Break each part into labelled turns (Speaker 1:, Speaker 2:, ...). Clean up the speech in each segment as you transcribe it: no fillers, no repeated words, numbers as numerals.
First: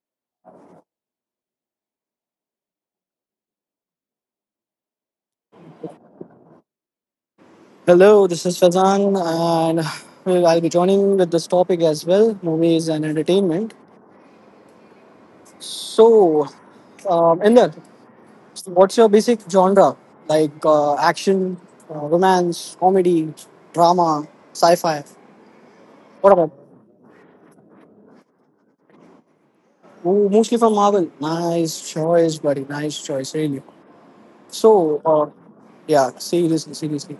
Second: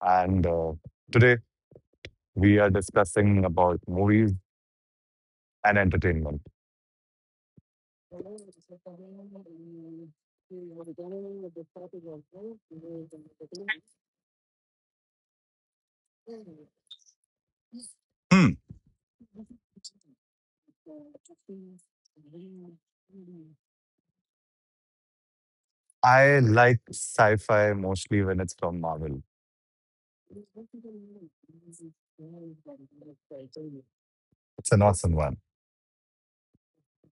Speaker 1: and today we are discussing about movies and entertainment.
Speaker 2: Hello, this is Fazan, and I'll be joining with this topic as well, movies and entertainment. So, Inder,
Speaker 1: Hmm.
Speaker 2: what's your basic genre? Like action, romance, comedy, drama, sci fi? What
Speaker 1: I
Speaker 2: about?
Speaker 1: like sci-fi mostly when it's from Marvel.
Speaker 2: Mostly from Marvel. Nice choice, buddy. Nice choice, really.
Speaker 1: It's an
Speaker 2: So,
Speaker 1: awesome
Speaker 2: uh,
Speaker 1: one,
Speaker 2: yeah, seriously, seriously.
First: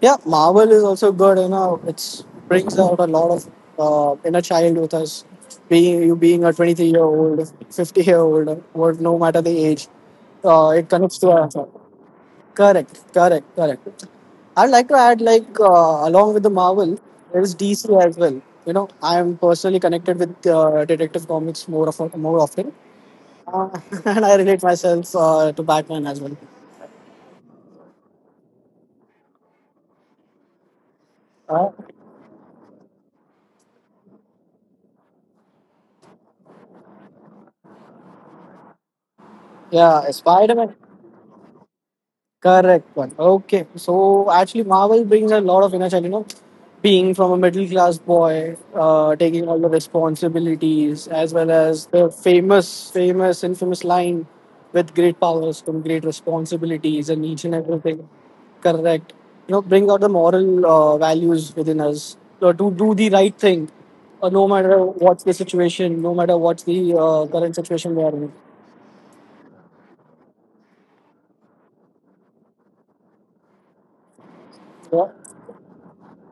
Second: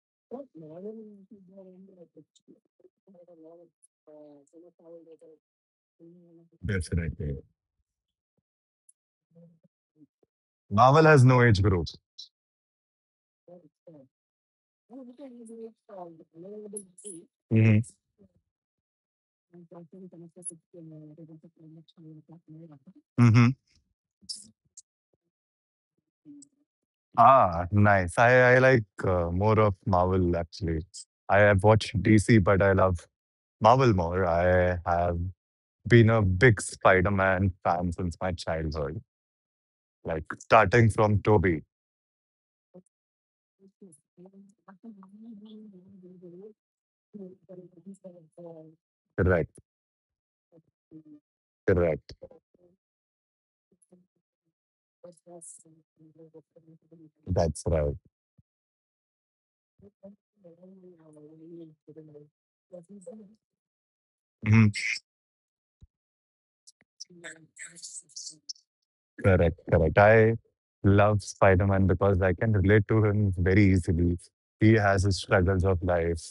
Speaker 2: Yeah, Marvel is also good. You know, it brings out a lot of inner child with us. Being you being a 23-year-old year
Speaker 1: definitely.
Speaker 2: old, 50-year-old year old, or no matter the age, it
Speaker 1: Marvel
Speaker 2: connects
Speaker 1: has
Speaker 2: to
Speaker 1: no
Speaker 2: us.
Speaker 1: age group.
Speaker 2: Correct, correct, correct. I'd like to add, like along with the Marvel, there is
Speaker 1: hmm
Speaker 2: DC as well. You know, I am personally connected with Detective Comics, more often,
Speaker 1: hmm
Speaker 2: uh, and I relate myself to Batman as well.
Speaker 1: Ah, nice. I like more of Marvel actually. I have
Speaker 2: Uh,
Speaker 1: watched DC, but I love Marvel more. I have been a big Spider-Man fan since my childhood,
Speaker 2: yeah,
Speaker 1: like
Speaker 2: Spider Man.
Speaker 1: starting from Toby.
Speaker 2: Correct one. Okay. So actually, Marvel brings a lot of inner child, you know, being from a middle class boy, taking
Speaker 1: Correct.
Speaker 2: all the responsibilities, as well as the
Speaker 1: Correct.
Speaker 2: famous, infamous line with great powers come great responsibilities and each and
Speaker 1: That's right.
Speaker 2: everything. Correct. You know, bring out the moral values within us to do the right thing, no
Speaker 1: Mhm.
Speaker 2: matter what's the situation, no matter what's the current situation we are in.
Speaker 1: Correct, correct. I love Spider Man because I can relate to him very easily. He has
Speaker 2: Yeah.
Speaker 1: his struggles of life,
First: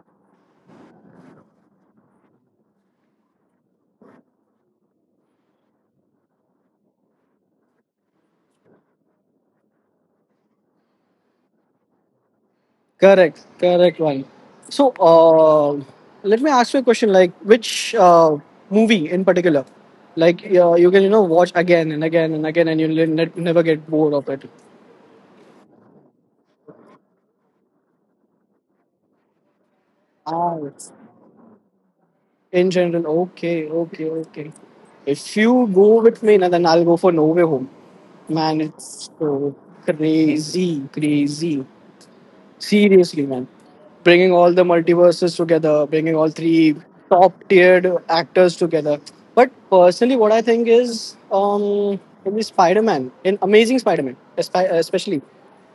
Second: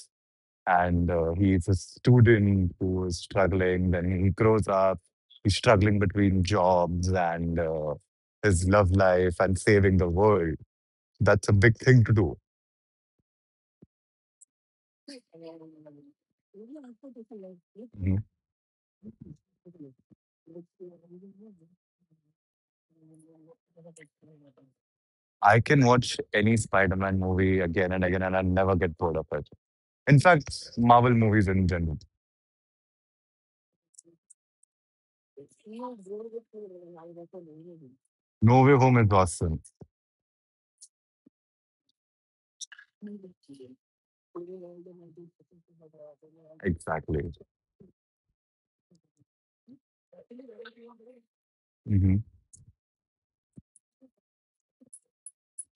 Speaker 1: and he's a student who is struggling. Then he grows up, he's struggling between jobs and his love life and saving the world. That's a big thing to do.
Speaker 2: Correct, correct one. So, uh, Let me ask you a question. Like, which
Speaker 1: Mhm.
Speaker 2: movie in particular, like you can watch again and again and again, and you'll never get bored of it.
Speaker 1: I can watch any Spider Man movie again and again, and I'll never get bored of it. In
Speaker 2: Ah,
Speaker 1: fact,
Speaker 2: it's-
Speaker 1: Marvel movies in general.
Speaker 2: in general, okay, okay, okay. If you go with me, now then I'll go for No Way Home.
Speaker 1: No
Speaker 2: Man,
Speaker 1: Way Home is
Speaker 2: it's so
Speaker 1: awesome.
Speaker 2: crazy, crazy. Seriously, man. Bringing all the multiverses together, bringing all three
Speaker 1: Exactly.
Speaker 2: top tiered actors together. But personally, what I think is
Speaker 1: hmm
Speaker 2: in Spider Man, in Amazing Spider Man, especially.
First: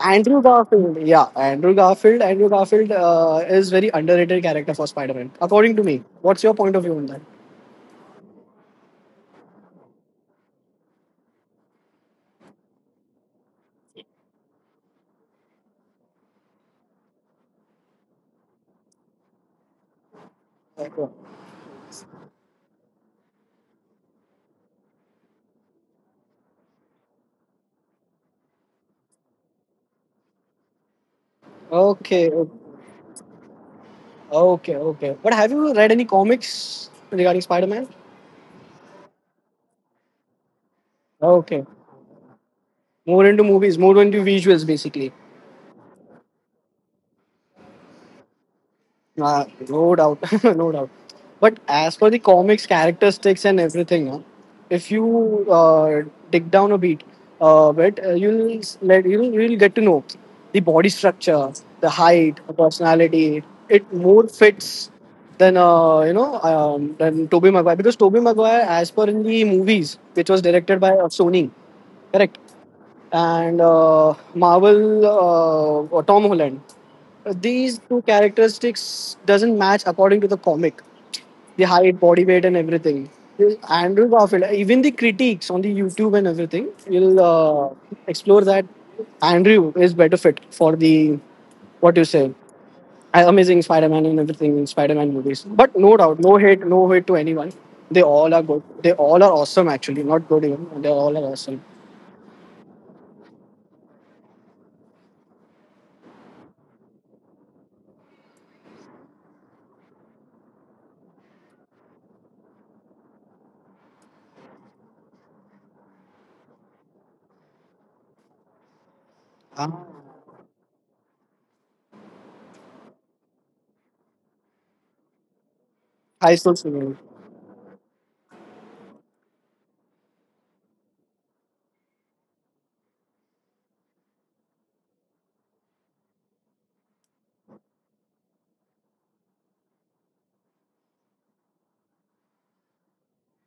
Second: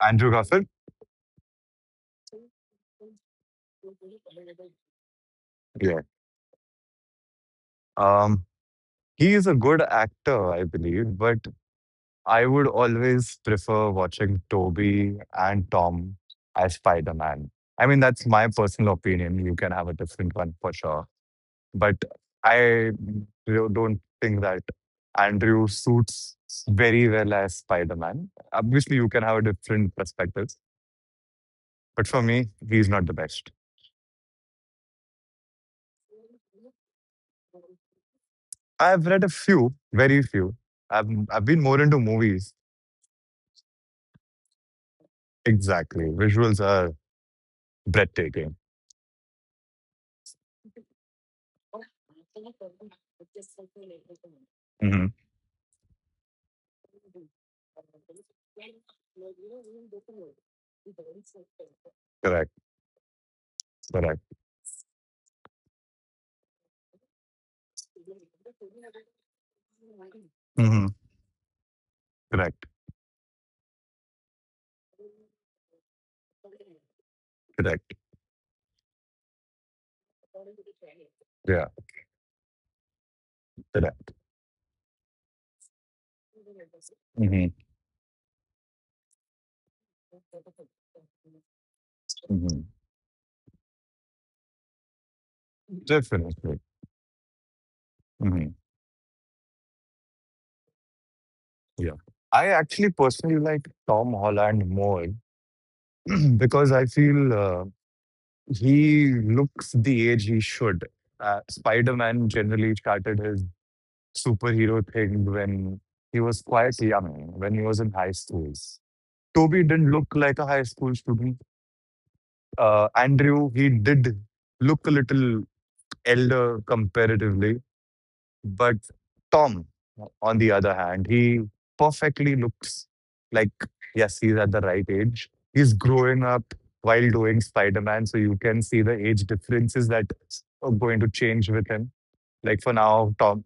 Speaker 1: Andrew Garfield?
Speaker 2: Garfield, yeah, Andrew Garfield. Andrew Garfield is very underrated character for Spider-Man, according to
Speaker 1: Yeah.
Speaker 2: me. What's your point of view on that?
Speaker 1: Um, he is a good actor, I believe, but I would always prefer watching Toby and Tom as Spider Man. I mean, that's my personal opinion. You can have a different one for sure. But I don't think that Andrew suits very well as Spider Man. Obviously, you can have a different perspective, but for
Speaker 2: Okay, okay,
Speaker 1: me, he's not the best.
Speaker 2: okay, okay. But have you read any comics regarding Spider-Man?
Speaker 1: I've read a few, very few. I've been
Speaker 2: Okay,
Speaker 1: more into movies.
Speaker 2: more into movies, more into visuals, basically.
Speaker 1: Exactly. Visuals are breathtaking.
Speaker 2: No doubt, no doubt. But as for the comics characteristics and everything, if
Speaker 1: hmm
Speaker 2: you dig down a beat, bit, you'll s- let you'll get to know the body structure, the height, the
Speaker 1: Correct.
Speaker 2: personality. It
Speaker 1: Correct.
Speaker 2: more fits than than Tobey Maguire, because Tobey Maguire, as per in the movies, which was directed by
Speaker 1: hmm
Speaker 2: Sony, correct?
Speaker 1: Correct.
Speaker 2: And Marvel or Tom Holland. These
Speaker 1: Correct.
Speaker 2: two characteristics doesn't match according to the comic, the
Speaker 1: Yeah.
Speaker 2: height, body weight, and everything. Andrew
Speaker 1: Correct.
Speaker 2: Garfield, even the critiques on the YouTube and everything, will
Speaker 1: hmm
Speaker 2: explore that Andrew is better fit for the what you say,
Speaker 1: hmm
Speaker 2: Amazing Spider-Man and everything in Spider-Man movies. But no doubt, no
Speaker 1: Definitely.
Speaker 2: hate, no hate to anyone. They all are
Speaker 1: hmm
Speaker 2: good. They all are awesome. Actually, not good even. They all are awesome.
Speaker 1: Yeah. I actually personally like Tom Holland more because I feel he looks the age he should. Spider Man generally started his superhero thing when he was quite young, when he was in high schools. Toby
Speaker 2: Ah,
Speaker 1: didn't look like a high school student. Andrew, he did look a little
Speaker 2: high school
Speaker 1: elder
Speaker 2: singing.
Speaker 1: comparatively. But Tom, on the other hand, he perfectly looks like, yes, he's at the right age. He's growing up while doing Spider Man, so you can see the age differences that are going to change with him. Like for now, Tom,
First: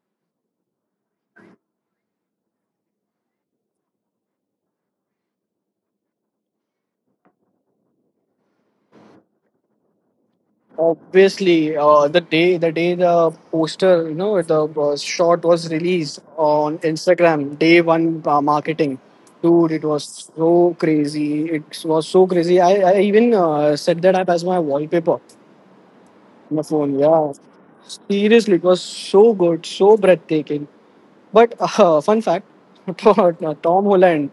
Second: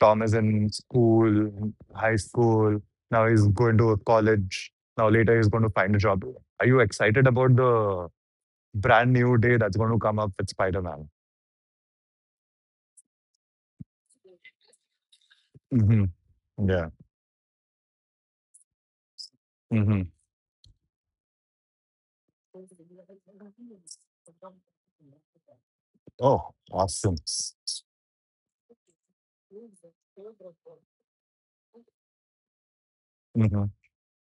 Speaker 1: Tom is in school, high school. Now he's going to college. Now later he's going to find a job. Are you excited about the brand new day that's going to come up with Spider Man?
Speaker 2: Obviously, the day the poster, you know, the shot was
Speaker 1: hmm
Speaker 2: released on
Speaker 1: Yeah.
Speaker 2: Instagram, day one marketing. Dude, it
Speaker 1: hmm
Speaker 2: was so crazy. It was so crazy. I even set that up as my wallpaper on
Speaker 1: Oh,
Speaker 2: my phone.
Speaker 1: awesome.
Speaker 2: Yeah, seriously, it was so good, so breathtaking. But fun fact,
Speaker 1: Mhm,
Speaker 2: Tom Holland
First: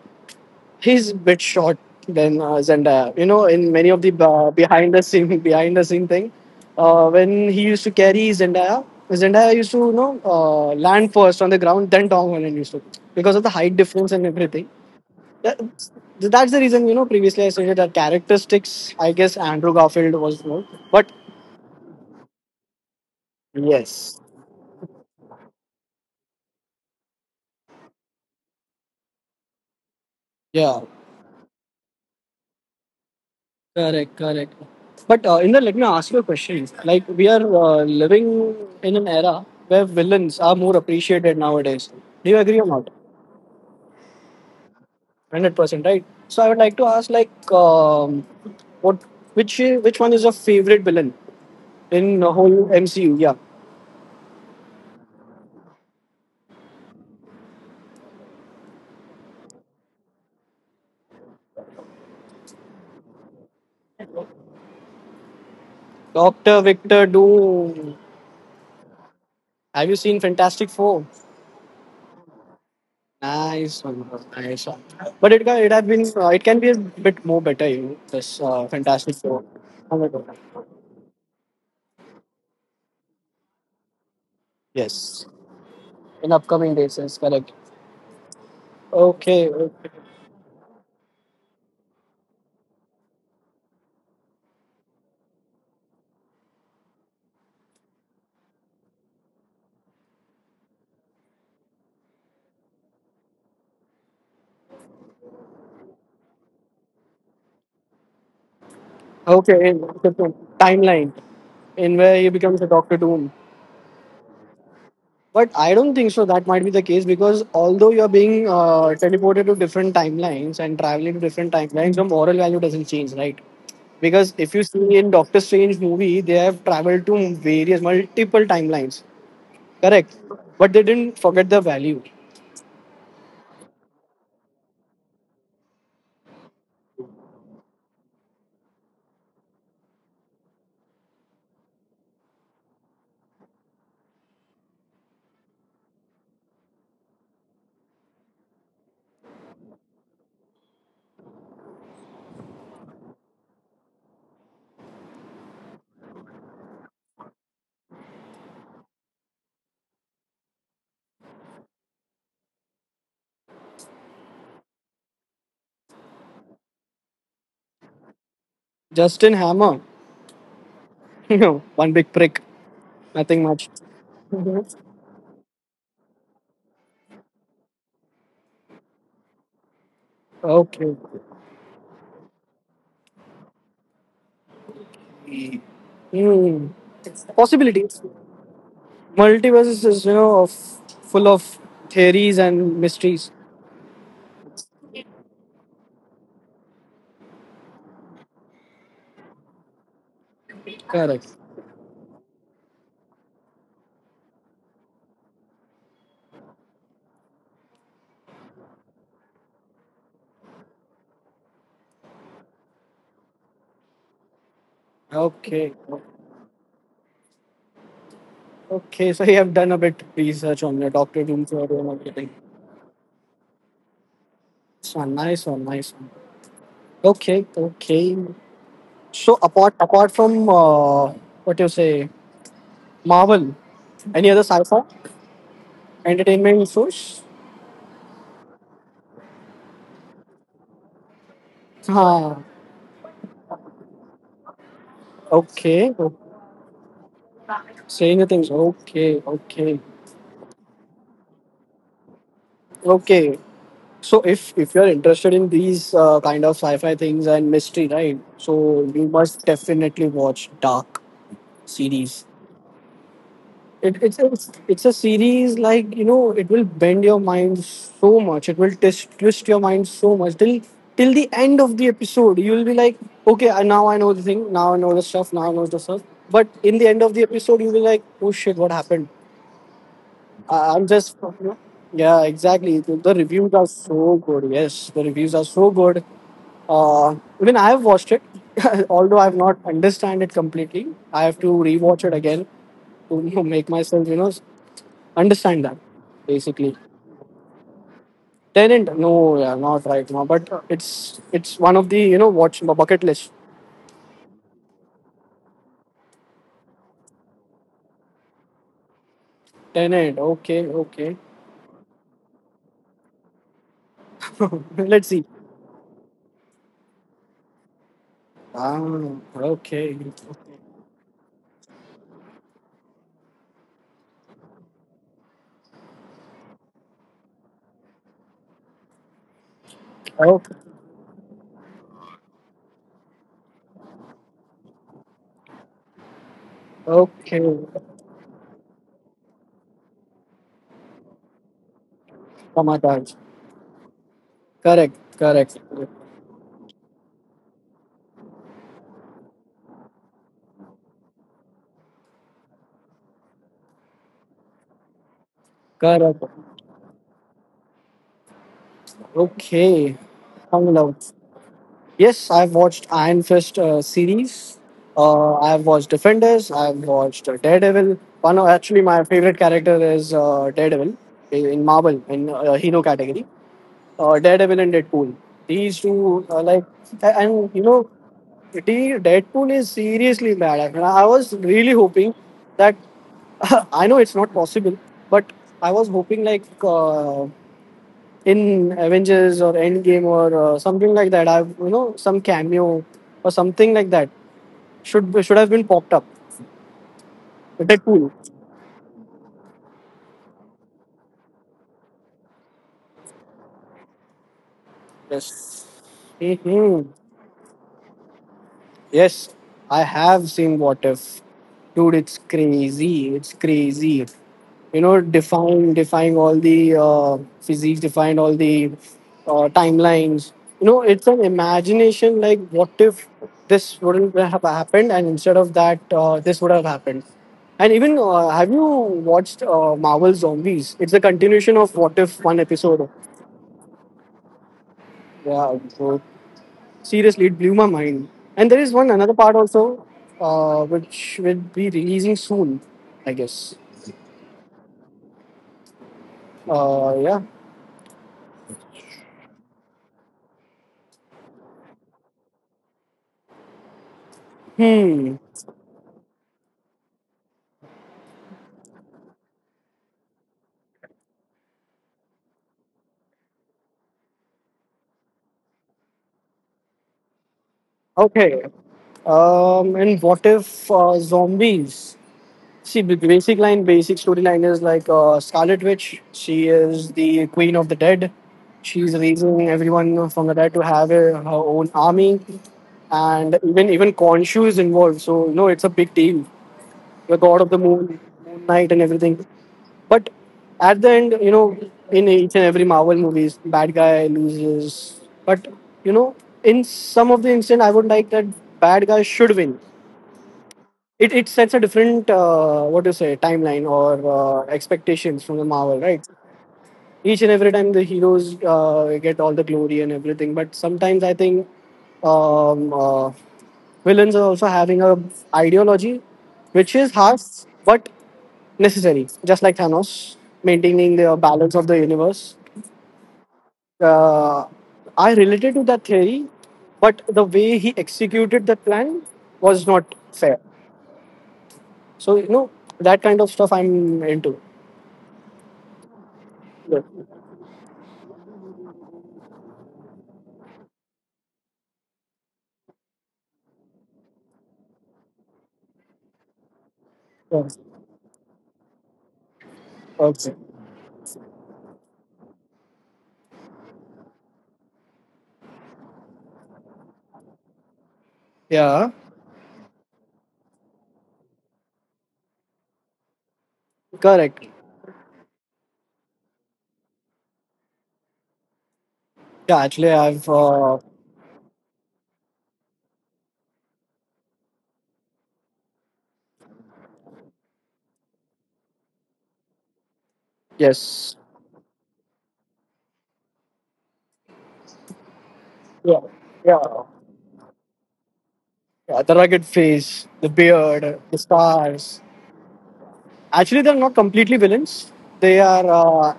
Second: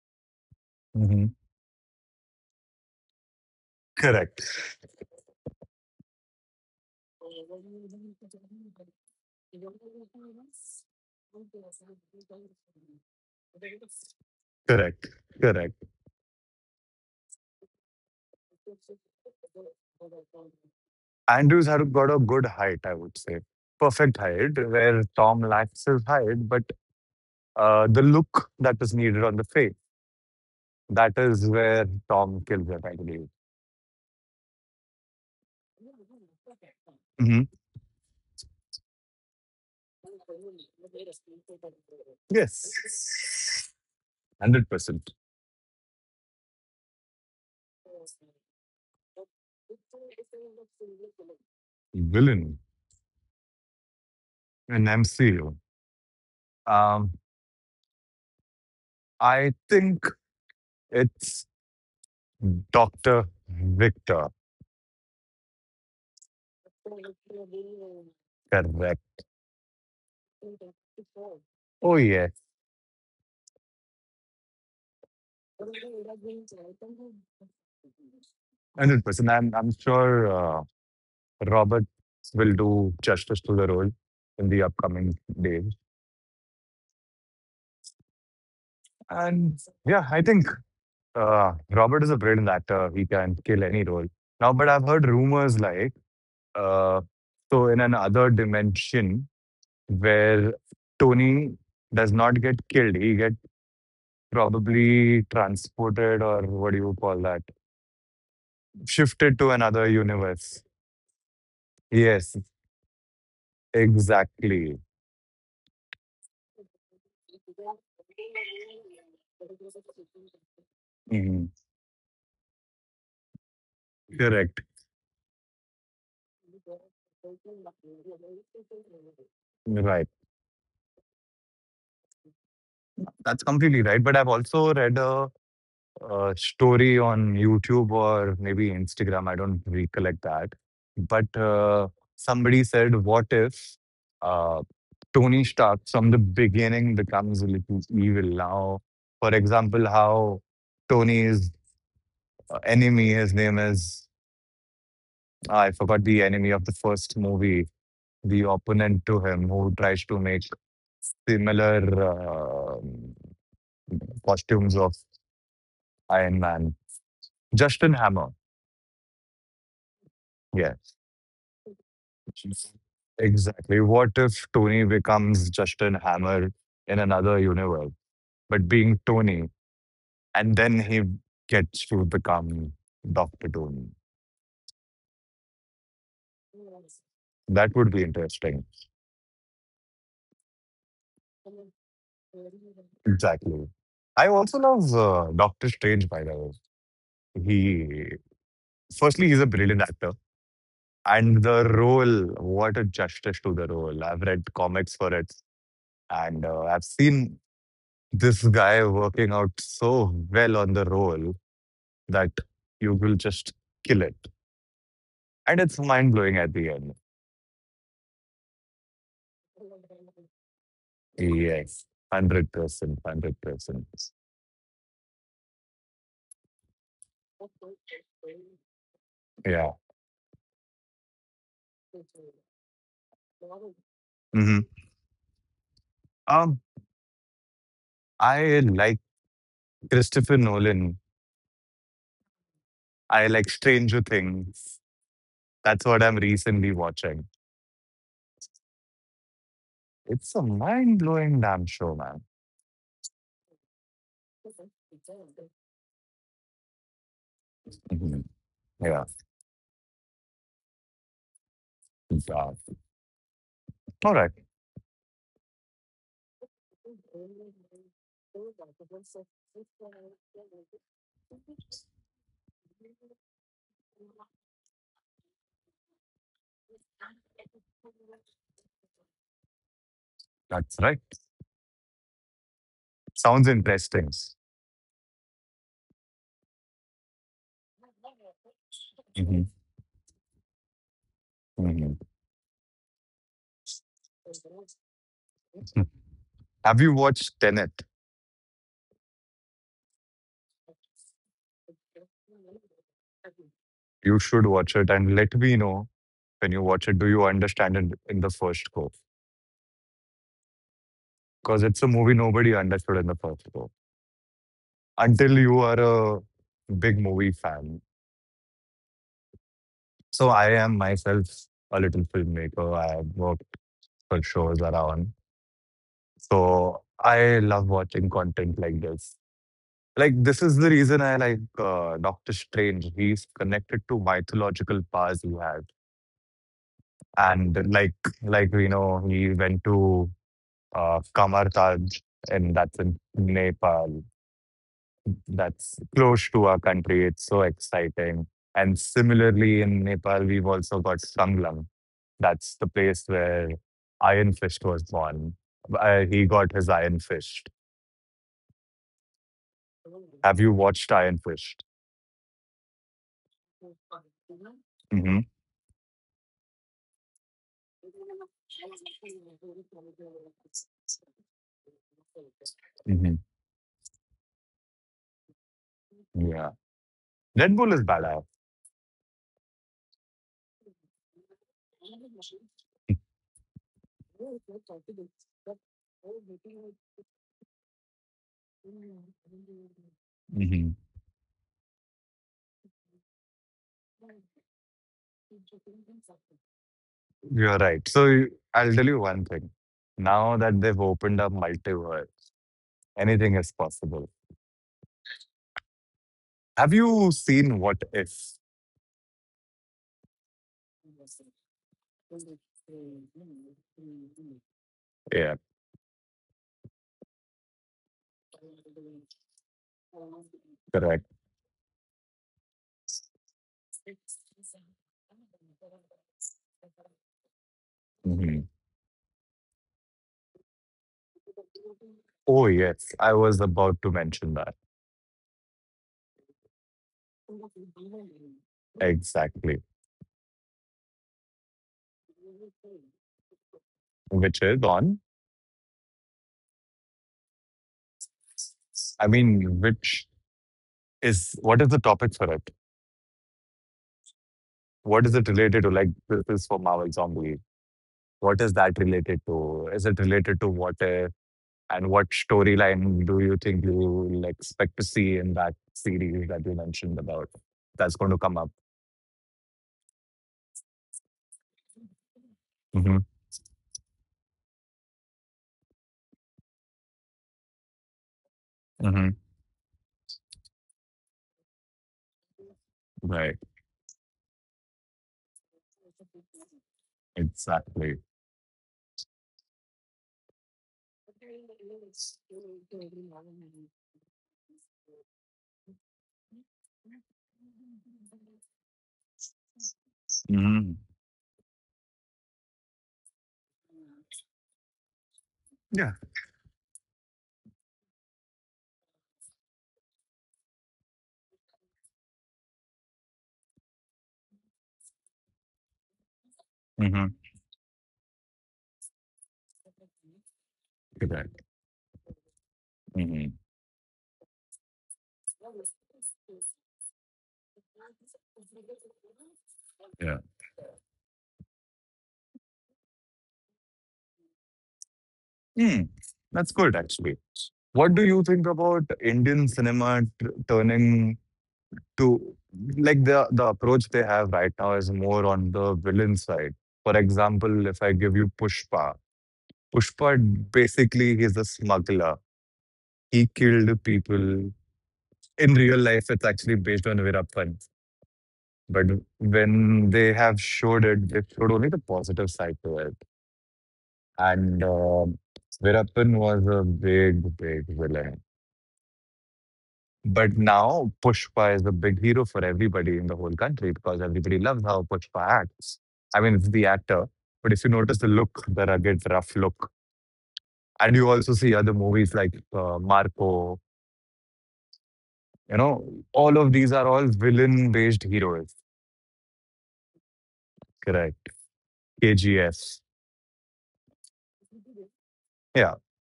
Speaker 2: he's a
Speaker 1: mhm.
Speaker 2: bit short than Zendaya. You know, in many of the
Speaker 1: Correct,
Speaker 2: behind the scene behind the scene thing, when he used to carry Zendaya, Zendaya used to land first on the ground, then Tom Holland used to, because of the height difference and everything.
Speaker 1: correct,
Speaker 2: That,
Speaker 1: correct.
Speaker 2: that's the reason you know. Previously, I said that characteristics. I guess Andrew Garfield was more, but
Speaker 1: Andrews had got a good height, I would say. Perfect
Speaker 2: yes,
Speaker 1: height, where Tom lacks his height, but the look that is needed on the face,
Speaker 2: yeah.
Speaker 1: that is where Tom kills it, I believe.
Speaker 2: Correct, correct. But Inder, let me ask you a question. Like we are
Speaker 1: hmm
Speaker 2: living in an era where villains are more appreciated nowadays. Do you agree or
Speaker 1: Yes,
Speaker 2: not?
Speaker 1: 100%.
Speaker 2: 100%, right? So I would like to ask, like, what, which one is your favorite villain in the
Speaker 1: Villain
Speaker 2: whole MCU? Yeah,
Speaker 1: in MCU. Um, I think it's Dr. Victor,
Speaker 2: Doctor Victor Doom.
Speaker 1: correct.
Speaker 2: Have you seen Fantastic Four?
Speaker 1: Oh, yes,
Speaker 2: Nice one, bro. Nice one. But it have been, it can be a bit more better, you know, this Fantastic
Speaker 1: 100%.
Speaker 2: Four.
Speaker 1: I'm
Speaker 2: Oh my God.
Speaker 1: sure Robert will do justice to the role in the
Speaker 2: Yes.
Speaker 1: upcoming days.
Speaker 2: In upcoming days is correct. Okay,
Speaker 1: And
Speaker 2: okay,
Speaker 1: yeah, I think Robert is a brilliant actor. He can kill any role. Now, but I've heard rumors like uh, so in another dimension where Tony does not get killed, he get probably transported or what do you call that? Shifted to
Speaker 2: okay.
Speaker 1: another
Speaker 2: Different
Speaker 1: universe.
Speaker 2: timeline in where he
Speaker 1: Yes,
Speaker 2: becomes a Doctor Doom.
Speaker 1: exactly.
Speaker 2: But I don't think so. That might be the case, because although you're being teleported to different timelines and traveling to different
Speaker 1: Mhm.
Speaker 2: timelines, your moral value doesn't change, right? Because if you
Speaker 1: Correct.
Speaker 2: see in Doctor Strange movie, they have traveled to various multiple timelines, correct?
Speaker 1: Right.
Speaker 2: But they didn't forget the value.
Speaker 1: That's completely right. But I've also read a story on YouTube or maybe Instagram. I don't recollect that. But somebody said, "What if uh, Tony Stark from the beginning becomes a little evil?" Now, for example, how Tony's enemy, his name is I forgot the enemy of the first movie, the opponent to him who tries to make similar uh, costumes of Iron Man, Justin Hammer.
Speaker 2: Justin Hammer,
Speaker 1: Yes.
Speaker 2: you know, one big prick, nothing much.
Speaker 1: Exactly. What if Tony becomes Justin Hammer in another universe, but being Tony, and then
Speaker 2: Okay.
Speaker 1: he gets to become Dr. Tony?
Speaker 2: Hmm.
Speaker 1: That would
Speaker 2: Possibilities.
Speaker 1: be interesting.
Speaker 2: Multiverse is you know of, full of theories and mysteries.
Speaker 1: Exactly. I also love Doctor Strange, by the way. He, firstly, he's a brilliant actor.
Speaker 2: Correct.
Speaker 1: And the role, what a justice to the role. I've read comics for it, and I've seen this guy working out so well on the role that you will just kill it. And
Speaker 2: Okay.
Speaker 1: it's mind blowing at the end.
Speaker 2: Okay. So you have done a bit research on your Doctor Doom theory
Speaker 1: Yes,
Speaker 2: and everything.
Speaker 1: 100%. 100%.
Speaker 2: So nice one. Nice one. Okay. Okay. So apart
Speaker 1: Yeah.
Speaker 2: apart from what you say, Marvel, any other
Speaker 1: hmm
Speaker 2: sci-fi
Speaker 1: Um,
Speaker 2: entertainment shows?
Speaker 1: I like Christopher Nolan.
Speaker 2: Huh.
Speaker 1: I like Stranger Things. That's
Speaker 2: Okay.
Speaker 1: what I'm recently watching.
Speaker 2: Saying the things. Okay. Okay.
Speaker 1: It's a mind blowing damn show, man.
Speaker 2: Okay. So if you're interested in these kind of sci-fi things and mystery, right?
Speaker 1: Mhm.
Speaker 2: So
Speaker 1: Yeah.
Speaker 2: you must definitely watch Dark series.
Speaker 1: Yeah.
Speaker 2: It,
Speaker 1: All
Speaker 2: it's a,
Speaker 1: right.
Speaker 2: it's a series like you know it will bend your mind so much. It will twist your mind so much till the end of the episode. You will be like, okay, now I know the thing. Now I know the stuff. Now I know the stuff. But in the end of the episode, you'll be like, oh shit, what happened? I,
Speaker 1: That's
Speaker 2: I'm
Speaker 1: right.
Speaker 2: just, you know, yeah, exactly. The
Speaker 1: Sounds
Speaker 2: reviews are
Speaker 1: interesting.
Speaker 2: so good. Yes, the reviews are so good. Even I have watched it, although I've
Speaker 1: Mhm.
Speaker 2: not understand it completely. I have to
Speaker 1: Mhm.
Speaker 2: rewatch it again to you know, make myself, you know, understand that basically.
Speaker 1: Have you watched Tenet?
Speaker 2: Tenant, no, yeah, not right now, but it's one of the you know watch bucket list.
Speaker 1: You should watch it and let me know when you watch it, do you understand it in the first go?
Speaker 2: Tenant, okay, okay,
Speaker 1: Because it's a movie nobody understood in the first go
Speaker 2: let's see.
Speaker 1: until you are a big movie fan.
Speaker 2: Ah, okay,
Speaker 1: So I am myself a little filmmaker. I have worked for shows around. So I love watching content like this. Like this is
Speaker 2: okay,
Speaker 1: the reason I like Doctor Strange. He's connected to mythological powers he had,
Speaker 2: okay.
Speaker 1: and like we know, he went to Kamartaj, and that's in
Speaker 2: Ramadan.
Speaker 1: Nepal.
Speaker 2: Correct, correct,
Speaker 1: That's close to our country. It's so exciting. And similarly, in Nepal, we've also got Sanglam. That's the place where Iron Fist was born.
Speaker 2: correct.
Speaker 1: He got his Iron Fist.
Speaker 2: Okay,
Speaker 1: Have you watched
Speaker 2: Hangul.
Speaker 1: Iron Fist?
Speaker 2: Yes, I've watched Iron Fist series.
Speaker 1: hmm
Speaker 2: I've watched Defenders. I've watched Daredevil. One of, actually my favorite character is Daredevil in Marvel in hero
Speaker 1: hmm
Speaker 2: category. Daredevil and Deadpool. These two are
Speaker 1: Yeah.
Speaker 2: like and
Speaker 1: Red
Speaker 2: you
Speaker 1: Bull
Speaker 2: know
Speaker 1: is badass.
Speaker 2: the Deadpool is seriously bad. I mean, I was really hoping that I know it's not possible, but I was hoping like uh, in Avengers or Endgame or
Speaker 1: hmm
Speaker 2: something like that. I've you know some cameo or something like that should have been popped up.
Speaker 1: You're right. So
Speaker 2: Deadpool.
Speaker 1: I'll tell you one thing. Now that they've opened up multiverse, anything is possible.
Speaker 2: Yes.
Speaker 1: Have
Speaker 2: Hmm.
Speaker 1: you seen What If?
Speaker 2: Yes, I have seen What If, dude. It's crazy. It's crazy. You know,
Speaker 1: Yeah,
Speaker 2: defying all the physics, defying all the timelines. You know,
Speaker 1: correct.
Speaker 2: it's an imagination. Like, what if this wouldn't have happened, and instead of that, this would have happened. And even
Speaker 1: Mm-hmm.
Speaker 2: have you watched Marvel Zombies? It's a continuation of What If one
Speaker 1: Oh,
Speaker 2: episode.
Speaker 1: yes. I was about to mention that.
Speaker 2: Yeah, so seriously, it blew my mind. And there is one another part
Speaker 1: Exactly.
Speaker 2: also, which will be releasing soon, I guess.
Speaker 1: Which is on,
Speaker 2: Yeah.
Speaker 1: I mean, which is what is the topic for it? What
Speaker 2: Hmm.
Speaker 1: is it related to? Like, this is for Marvel Zombie. What is that related to? Is it related to what if? And what storyline do you think you will expect to see in that series that you mentioned about that's going to come
Speaker 2: Okay.
Speaker 1: up?
Speaker 2: And What If Zombies? See,
Speaker 1: hmm
Speaker 2: basic storyline is like Scarlet Witch. She is the queen of the dead. She's
Speaker 1: hmm
Speaker 2: raising everyone from the dead to have a, her own army,
Speaker 1: Right.
Speaker 2: and even Khonshu is involved. So you know it's a big deal. The god of the
Speaker 1: Exactly.
Speaker 2: moon, moon knight, and everything. But at the end, you know, in each and every Marvel movies, bad guy loses. But you know, in some of the instance, I would like that bad guy should win.
Speaker 1: hmm
Speaker 2: It sets a different what do you say timeline or expectations from the Marvel,
Speaker 1: Yeah.
Speaker 2: right? Each and every time the heroes get all the glory and everything, but sometimes I think um, uh, villains are also having a ideology, which is
Speaker 1: hmm
Speaker 2: harsh but necessary. Just like Thanos maintaining the
Speaker 1: Correct.
Speaker 2: balance of the universe.
Speaker 1: hmm
Speaker 2: Uh, I related to that theory, but the way he executed the plan was not
Speaker 1: Yeah.
Speaker 2: fair. So you know that kind of stuff I'm into.
Speaker 1: Hmm, that's good,
Speaker 2: Yes.
Speaker 1: actually. What do you think about Indian cinema turning to like the approach they have right now is more on the villain side. For
Speaker 2: Yes.
Speaker 1: example, if I give you Pushpa, Pushpa
Speaker 2: Okay.
Speaker 1: basically he's a smuggler. He killed people. In real life, it's actually based on Veerappan.
Speaker 2: Yeah,
Speaker 1: But when they have showed it, they showed only the positive side to it.
Speaker 2: correct.
Speaker 1: And Veerappan was a big, big villain.
Speaker 2: Yeah,
Speaker 1: But now Pushpa is a big hero for everybody in the whole country because everybody loves how Pushpa acts. I mean, it's the actor, but if you notice the look, the rugged, rough look, and
Speaker 2: yes.
Speaker 1: you also see other movies like Marco, you know,
Speaker 2: Yeah,
Speaker 1: all
Speaker 2: yeah.
Speaker 1: of these are all villain based heroes,
Speaker 2: Yeah, the rugged face, the beard, the
Speaker 1: correct?
Speaker 2: scars.
Speaker 1: KGF,
Speaker 2: Actually, they're not completely villains. They are
Speaker 1: yeah,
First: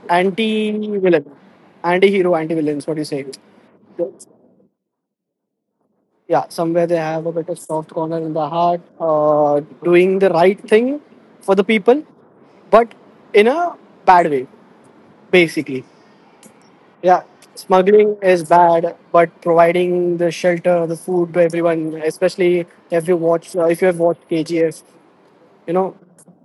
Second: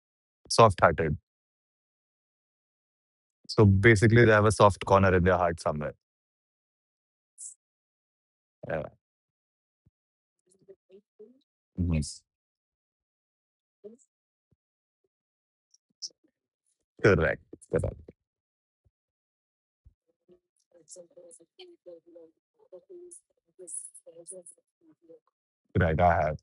Speaker 1: soft hearted.
Speaker 2: anti-villain, anti-villains. What do you say?
Speaker 1: So basically, they have a soft corner in their heart somewhere.
Speaker 2: Yeah, somewhere they have a bit of soft corner in the heart,
Speaker 1: Yeah.
Speaker 2: doing the right thing for the
Speaker 1: Mhm.
Speaker 2: people, but in a bad way, basically. Yeah,
Speaker 1: Correct, correct.
Speaker 2: smuggling is bad, but providing the shelter, the food to everyone, especially if you watch, if you have watched KGF, you know,
Speaker 1: Right. I have.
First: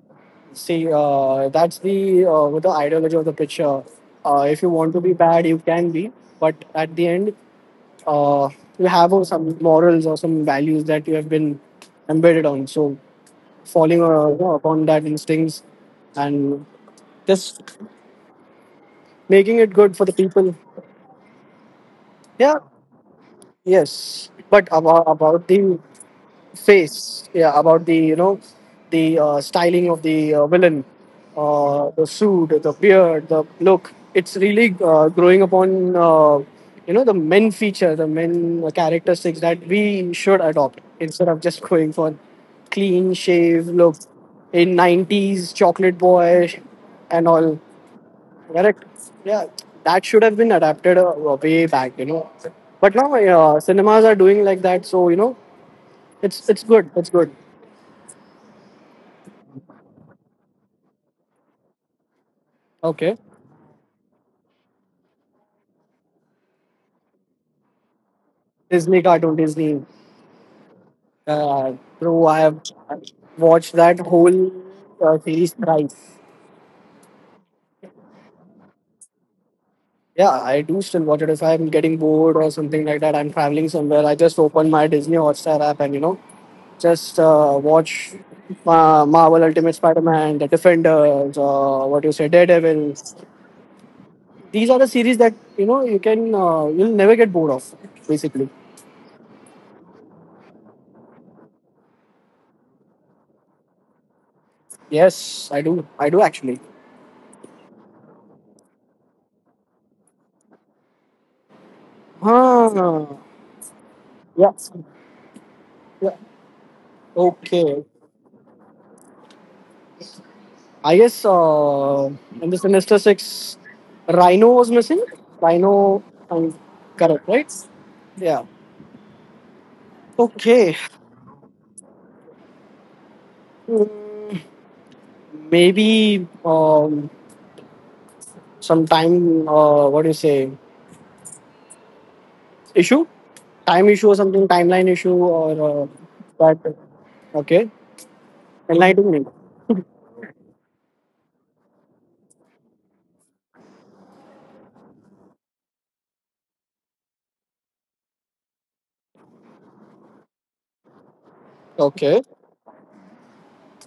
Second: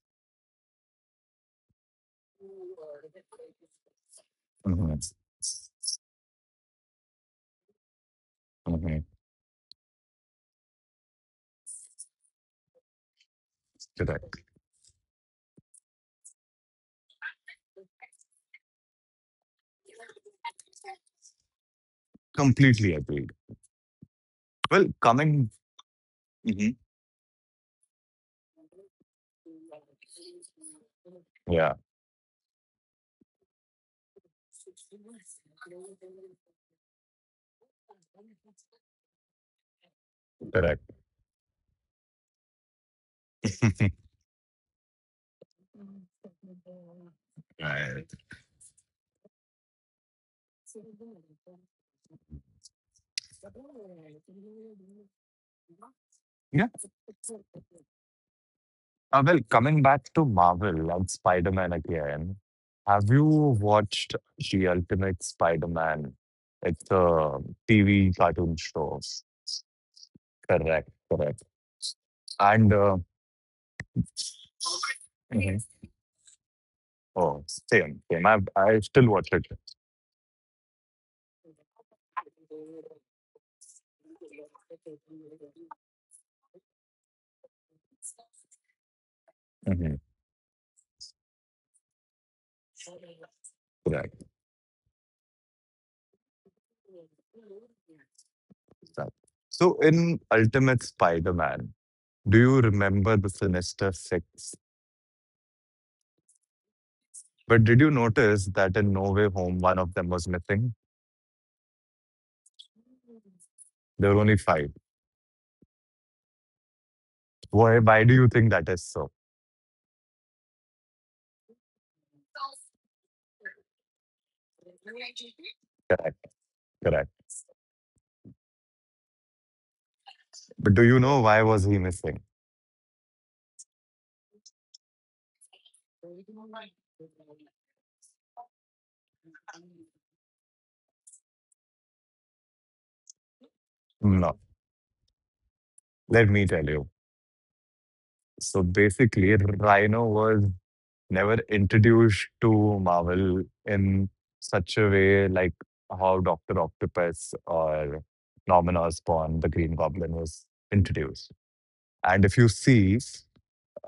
Speaker 2: see, that's the with the ideology of the picture. If you want
Speaker 1: Mhm,
Speaker 2: to be bad, you can be, but at the end, uh, you
Speaker 1: mhm.
Speaker 2: have some morals or some values that you have been embedded on. So falling
Speaker 1: Correct.
Speaker 2: upon that instincts and just making it good for the people. Yeah,
Speaker 1: Completely agreed.
Speaker 2: yes. But
Speaker 1: Well,
Speaker 2: about
Speaker 1: coming.
Speaker 2: the face, yeah, about the you know the styling of the villain,
Speaker 1: Yeah,
Speaker 2: the suit, the beard, the look, it's really growing upon, the men feature, the men characteristics that we should adopt
Speaker 1: correct.
Speaker 2: instead of just going for clean shave look in 90s chocolate boy and all.
Speaker 1: Right.
Speaker 2: Correct. Yeah, that should have been adapted, way back, you know. But now, cinemas are doing like that, so you know, it's
Speaker 1: Yeah.
Speaker 2: good, it's good.
Speaker 1: Well, coming back to Marvel and Spider Man again, have
Speaker 2: Okay.
Speaker 1: you watched The Ultimate Spider Man? It's a TV cartoon
Speaker 2: Disney
Speaker 1: show.
Speaker 2: cartoon, Disney.
Speaker 1: Correct, correct.
Speaker 2: Uh, Bro, I have
Speaker 1: And
Speaker 2: watched that whole series
Speaker 1: mhm.
Speaker 2: thrice.
Speaker 1: Oh, same, same. I still watch it.
Speaker 2: Yeah, I do still watch it. If I'm getting bored or something like that, I'm traveling somewhere, I just open my Disney Hotstar app and, you know, just watch Marvel Ultimate
Speaker 1: Mhm.
Speaker 2: Spider Man, The Defenders, what you say, Daredevil.
Speaker 1: Correct.
Speaker 2: These are the series that, you know, you can, you'll never get bored of, basically.
Speaker 1: That. So in Ultimate Spider-Man, do you remember the Sinister Six?
Speaker 2: Yes, I do. I do actually.
Speaker 1: But did you notice that in No Way Home, one of them was missing?
Speaker 2: Huh.
Speaker 1: There were only
Speaker 2: Yeah,
Speaker 1: five.
Speaker 2: yeah.
Speaker 1: Why,
Speaker 2: Okay.
Speaker 1: why do you think that is so?
Speaker 2: I guess in the semester six, Rhino was missing. Rhino,
Speaker 1: Correct,
Speaker 2: I
Speaker 1: correct.
Speaker 2: correct, right? Yeah.
Speaker 1: But
Speaker 2: Okay.
Speaker 1: do you know why was he missing?
Speaker 2: Mm, maybe some time. What do you say? Issue? Time issue or
Speaker 1: No.
Speaker 2: something? Timeline issue or
Speaker 1: Let me tell
Speaker 2: that?
Speaker 1: you.
Speaker 2: Okay.
Speaker 1: So
Speaker 2: Enlighten me.
Speaker 1: basically, Rhino was never introduced to Marvel in such a way like how Doctor Octopus or Norman Osborn, the Green Goblin, was introduced.
Speaker 2: Okay.
Speaker 1: And if you see,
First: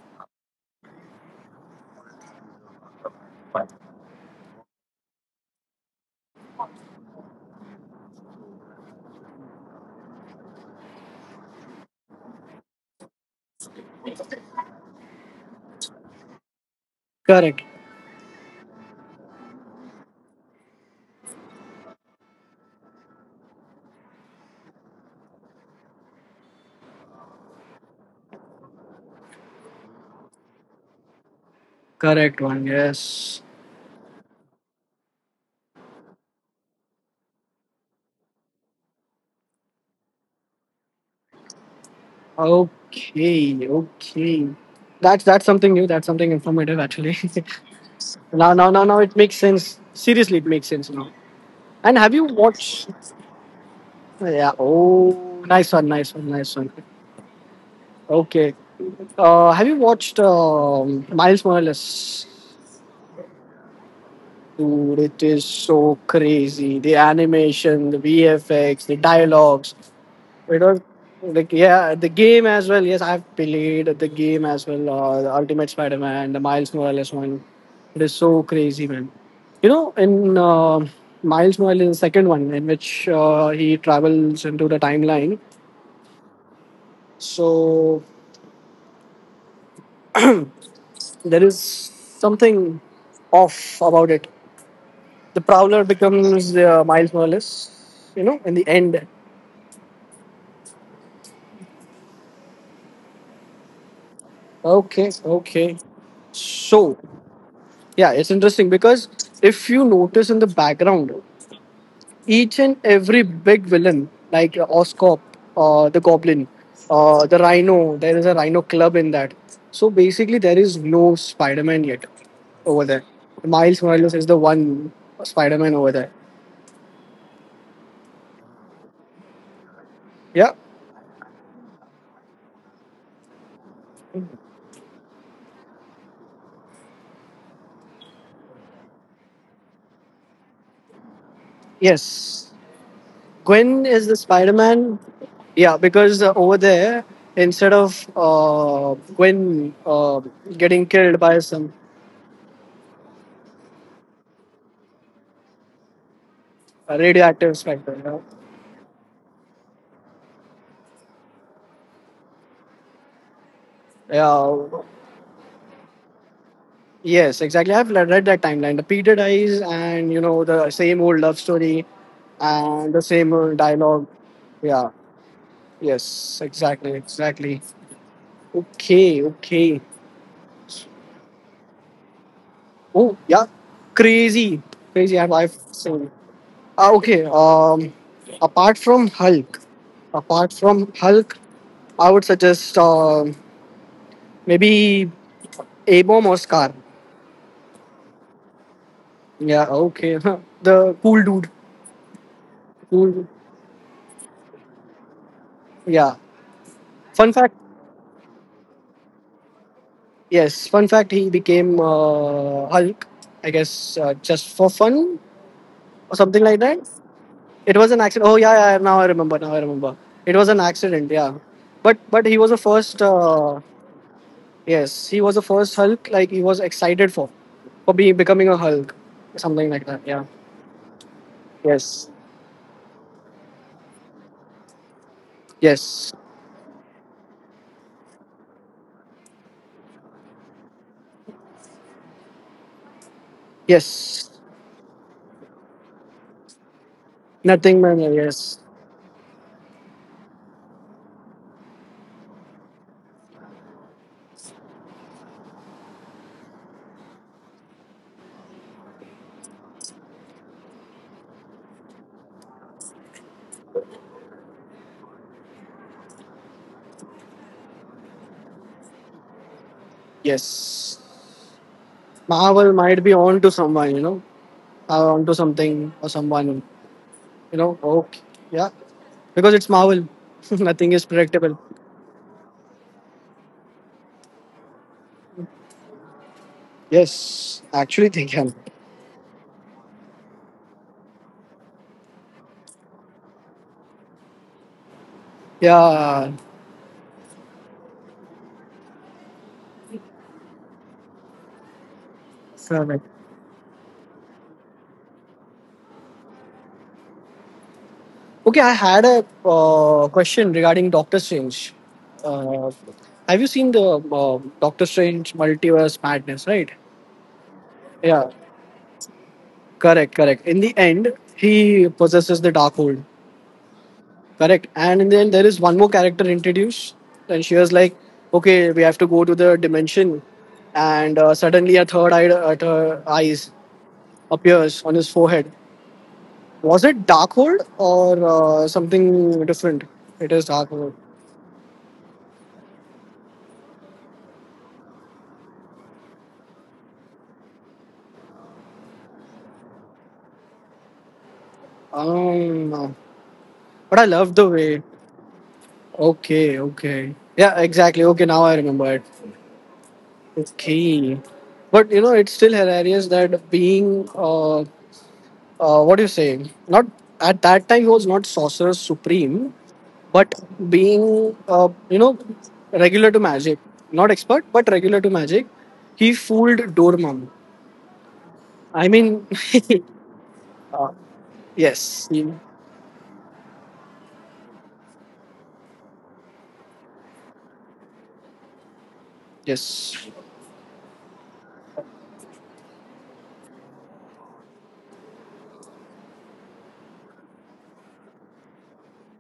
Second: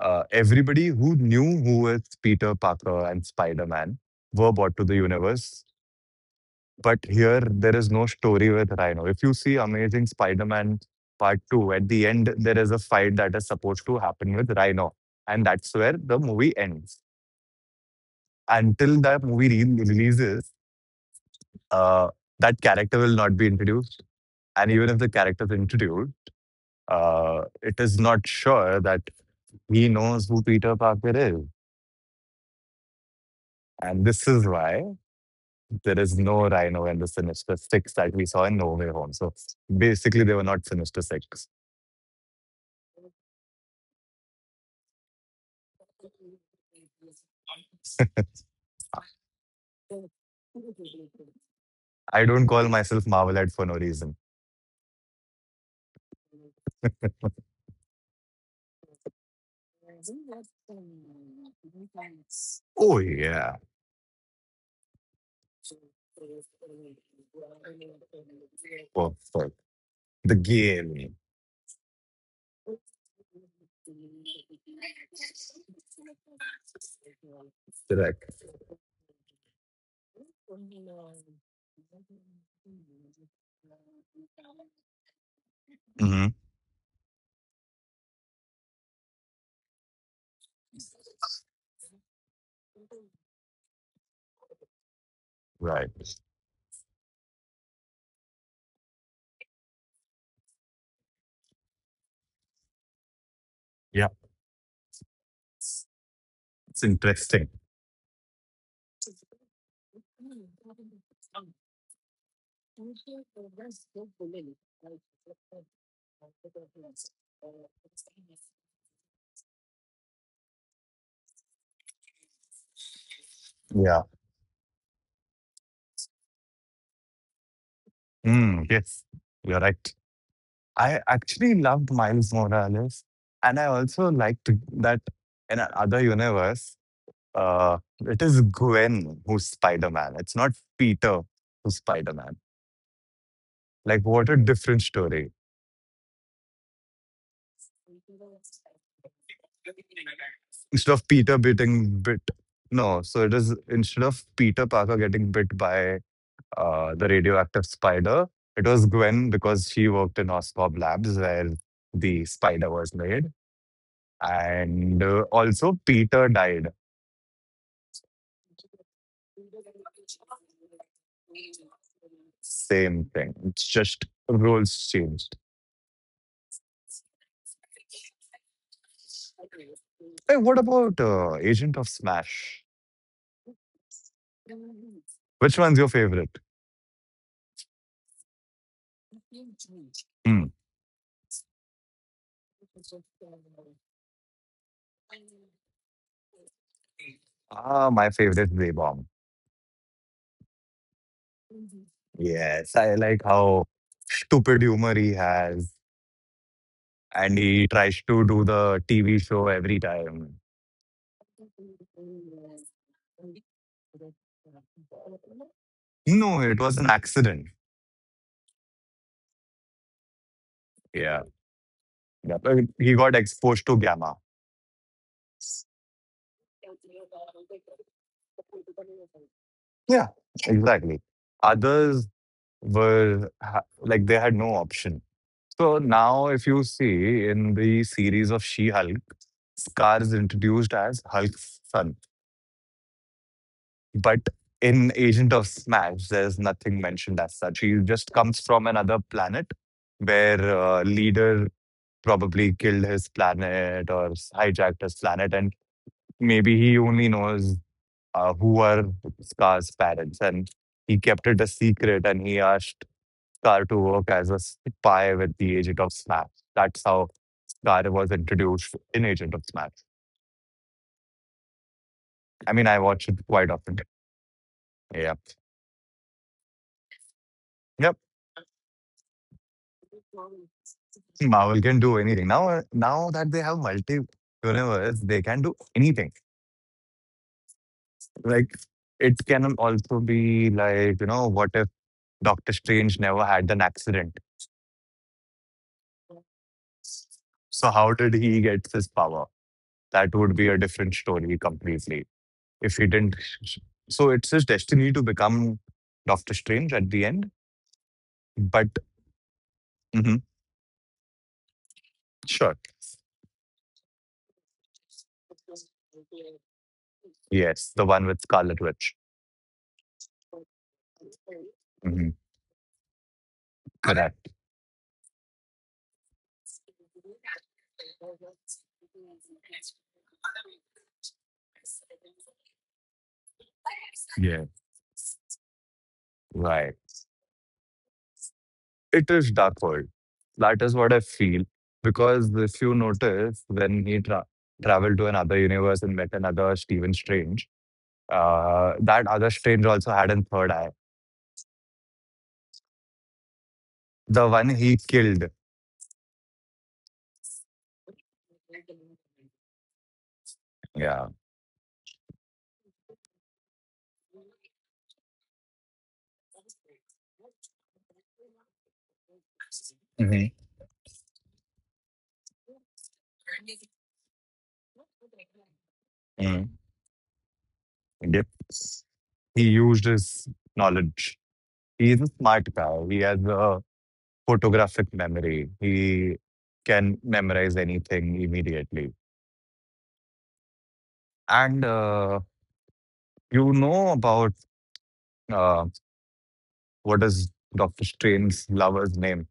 Speaker 1: everybody who knew who was Peter Parker and Spider Man were brought to the universe. But here, there is no story with Rhino. If you see Amazing Spider Man Part 2, at the end, there is a fight that is supposed to happen with Rhino. And that's where the movie ends.
Speaker 2: Correct.
Speaker 1: Until that movie releases, uh, that character will not be introduced. And even if the character is introduced, it is not sure that he knows who Peter Parker is.
Speaker 2: Correct one. Yes.
Speaker 1: And this is why there is no Rhino in the Sinister Six that we saw in No Way Home. So basically, they were not Sinister Six.
Speaker 2: Okay. Okay. That's something new. That's something informative actually. Now it makes sense. Seriously, it makes sense now. And have
Speaker 1: I
Speaker 2: you
Speaker 1: don't call
Speaker 2: watched?
Speaker 1: myself Marvelette for no reason.
Speaker 2: Yeah. Oh, nice one. Okay. Have you watched Miles Morales?
Speaker 1: Oh yeah,
Speaker 2: Dude, it is so crazy. The animation, the VFX, the
Speaker 1: perfect.
Speaker 2: dialogues.
Speaker 1: The
Speaker 2: It was
Speaker 1: game.
Speaker 2: like, yeah, the game as well. Yes, I've played the game as well. The Ultimate Spider-Man, the Miles Morales one. It is
Speaker 1: Correct.
Speaker 2: so crazy, man. You know, in Miles Morales, the second one, in which he travels into the timeline.
Speaker 1: hmm
Speaker 2: So there is something off about it. The Prowler
Speaker 1: Right.
Speaker 2: becomes Miles Morales. You know, in the end.
Speaker 1: Yeah.
Speaker 2: Okay, okay.
Speaker 1: It's
Speaker 2: So,
Speaker 1: interesting.
Speaker 2: yeah, it's interesting because if you notice in the background, each and every big villain like Oscorp, the Goblin, the Rhino. There is a Rhino Club in that. So basically, there is no Spider-Man yet over there. Miles
Speaker 1: Yeah.
Speaker 2: Morales is the one Spider-Man over there.
Speaker 1: Mm, yes. You're right.
Speaker 2: Yeah.
Speaker 1: I actually loved Miles Morales, and I also liked that in another universe, it is Gwen who's Spider Man. It's not Peter who's Spider Man.
Speaker 2: Yes. Gwen
Speaker 1: Like,
Speaker 2: is the
Speaker 1: what a different
Speaker 2: Spider-Man.
Speaker 1: story.
Speaker 2: Yeah, because over there, instead of Gwen getting
Speaker 1: Instead of
Speaker 2: killed
Speaker 1: Peter
Speaker 2: by some
Speaker 1: getting bit. No, so it is instead of Peter Parker getting bit by the
Speaker 2: radioactive
Speaker 1: radioactive
Speaker 2: specter, you
Speaker 1: spider,
Speaker 2: know,
Speaker 1: it was Gwen because she worked in Oscorp Labs where the spider was made.
Speaker 2: yeah.
Speaker 1: And also, Peter died.
Speaker 2: Yes, exactly. I've read that timeline. The Peter dies, and you know the same old love story, and the
Speaker 1: Same thing.
Speaker 2: same old
Speaker 1: It's just
Speaker 2: dialogue.
Speaker 1: roles
Speaker 2: Yeah.
Speaker 1: changed.
Speaker 2: Yes. Exactly. Exactly. Okay. Okay.
Speaker 1: Hey, what about Agent of Smash?
Speaker 2: Oh yeah. Crazy. Crazy.
Speaker 1: Which
Speaker 2: I've
Speaker 1: one's your
Speaker 2: seen.
Speaker 1: favorite?
Speaker 2: Ah, okay. Apart from Hulk,
Speaker 1: Hmm.
Speaker 2: apart from Hulk, I would suggest maybe A-Bomb or Scar.
Speaker 1: Ah, my favorite is Ray Bomb.
Speaker 2: Yeah. Okay. The cool dude.
Speaker 1: Yes, I like
Speaker 2: Cool.
Speaker 1: how stupid humor he has
Speaker 2: Yeah. Fun
Speaker 1: and
Speaker 2: fact.
Speaker 1: he tries to do the TV show every time.
Speaker 2: Yes, fun fact, he became Hulk, I guess, just for fun or
Speaker 1: No,
Speaker 2: something
Speaker 1: it
Speaker 2: like
Speaker 1: was
Speaker 2: that.
Speaker 1: an accident.
Speaker 2: It was an accident. Oh yeah, yeah. Now I remember. Now I remember. It was an accident.
Speaker 1: Yeah.
Speaker 2: Yeah, but
Speaker 1: Yeah.
Speaker 2: he was
Speaker 1: But
Speaker 2: the
Speaker 1: he
Speaker 2: first.
Speaker 1: got exposed to gamma.
Speaker 2: Yes, he was the first Hulk. Like he was excited for being becoming a Hulk, something like that.
Speaker 1: Yeah,
Speaker 2: Yeah.
Speaker 1: exactly. Others
Speaker 2: Yes.
Speaker 1: were like they had no option. So
Speaker 2: Yes.
Speaker 1: now, if you see in the series of She Hulk, Scar is introduced as Hulk's son. But
Speaker 2: Yes.
Speaker 1: in Agent of Smash, there's nothing mentioned as such. He
Speaker 2: Nothing, man.
Speaker 1: just comes
Speaker 2: Yes.
Speaker 1: from another planet where leader probably killed his planet or hijacked his planet. And maybe he only knows who are Scar's parents. And he kept it a secret and he asked Scar to work as a spy with the agent of SMAP. That's how Scar was introduced in Agent of SMAP.
Speaker 2: Yes.
Speaker 1: I mean, I
Speaker 2: Marvel
Speaker 1: watch
Speaker 2: might
Speaker 1: it
Speaker 2: be
Speaker 1: quite
Speaker 2: on to
Speaker 1: often.
Speaker 2: someone. You know,
Speaker 1: Yeah.
Speaker 2: on to something or someone. You know.
Speaker 1: Yep.
Speaker 2: Okay. Yeah. Because it's Marvel. Nothing is
Speaker 1: Marvel
Speaker 2: predictable.
Speaker 1: can do anything. Now, now that they have multi universe, they can do anything.
Speaker 2: Yes, actually they
Speaker 1: Like,
Speaker 2: can.
Speaker 1: it can also be like, whatever Doctor Strange never had an accident.
Speaker 2: Yeah.
Speaker 1: So how did he get his power? That would be a different story completely. If he didn't,
Speaker 2: Perfect.
Speaker 1: so it's his destiny to become Doctor Strange at the end.
Speaker 2: Okay,
Speaker 1: But
Speaker 2: I had a
Speaker 1: mhm,
Speaker 2: question regarding Doctor Strange.
Speaker 1: sure,
Speaker 2: Uh, have you seen the Doctor Strange Multiverse Madness, right?
Speaker 1: yes, the one with
Speaker 2: Yeah,
Speaker 1: Scarlet Witch.
Speaker 2: correct, correct. In the end, he
Speaker 1: Mhm.
Speaker 2: possesses the Darkhold.
Speaker 1: Correct.
Speaker 2: Correct. And in the end, there is one more character introduced. And she was like, okay, we have to go to the dimension. And suddenly a third eye, eyes
Speaker 1: Yeah.
Speaker 2: appears on his forehead.
Speaker 1: Right.
Speaker 2: Was it Darkhold or
Speaker 1: It is
Speaker 2: something
Speaker 1: Dark World.
Speaker 2: different? It is
Speaker 1: That is what I
Speaker 2: Darkhold.
Speaker 1: feel because if you notice, when traveled to another universe and met another Stephen Strange. That other stranger also had a third eye.
Speaker 2: No, but I
Speaker 1: The
Speaker 2: love
Speaker 1: one
Speaker 2: the
Speaker 1: he
Speaker 2: way.
Speaker 1: killed.
Speaker 2: Okay, okay. Yeah, exactly. Okay, now I remember it.
Speaker 1: Yeah.
Speaker 2: Okay. But you know, it's still hilarious that being, what do you say? Not at that time he was not sorcerer supreme, but being, you know, regular to magic, not expert, but regular to magic, he
Speaker 1: Mm.
Speaker 2: fooled Dormammu.
Speaker 1: Yep.
Speaker 2: I mean,
Speaker 1: He used his
Speaker 2: uh,
Speaker 1: knowledge. He is a
Speaker 2: yes,
Speaker 1: smart guy. He has a photographic memory. He can memorize anything immediately.
Speaker 2: yes.
Speaker 1: And you know about uh, what is Doctor Strange's lover's name?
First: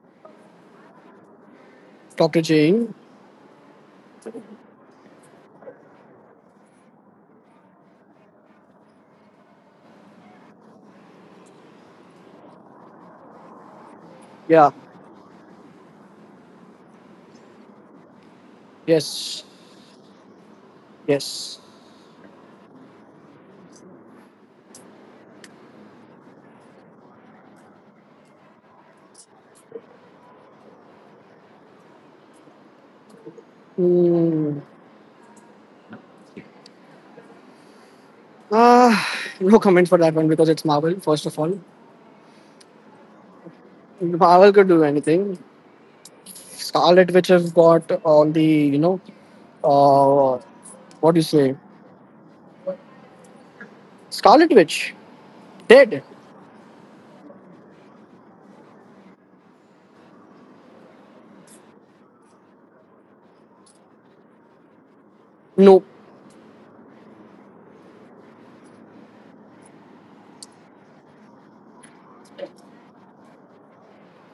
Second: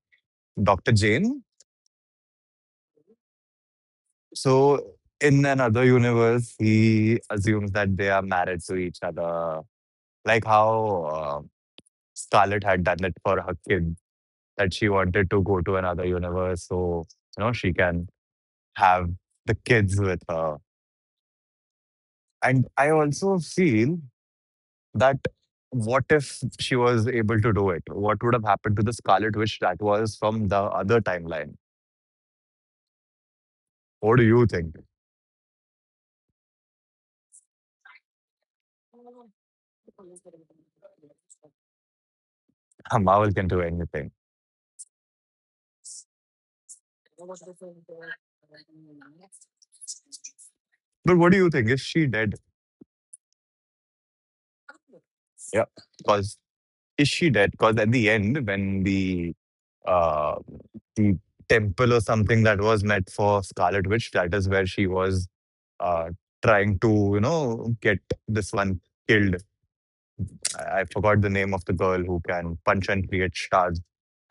Speaker 1: Doctor Jane.
Speaker 2: Dr. Jane.
Speaker 1: So in another universe, he assumes that they are married to each other. Like how Scarlet had done it for her kid,
Speaker 2: Yeah.
Speaker 1: that she wanted to go to another universe so, you know, she can have
Speaker 2: Yes.
Speaker 1: the kids with her.
Speaker 2: Yes.
Speaker 1: And I also feel that what if she was able to do it? What would have happened to the Scarlet Witch that was from the other timeline? What do you
Speaker 2: Mm.
Speaker 1: think?
Speaker 2: Ah, no comment for that one because it's Marvel, first of all.
Speaker 1: Marvel can do anything.
Speaker 2: Marvel could do anything. Scarlet Witch has got all the, you know, uh, what
Speaker 1: But
Speaker 2: do you
Speaker 1: what do you
Speaker 2: say?
Speaker 1: think if she did?
Speaker 2: Scarlet Witch.
Speaker 1: Yeah.
Speaker 2: Dead.
Speaker 1: Because. Is she dead? Because at the end, when uh, the temple or something that was meant for Scarlet Witch, that is where she was
Speaker 2: No.
Speaker 1: uh, trying to, you know, get this one killed. I forgot the name of the girl who can punch and create shards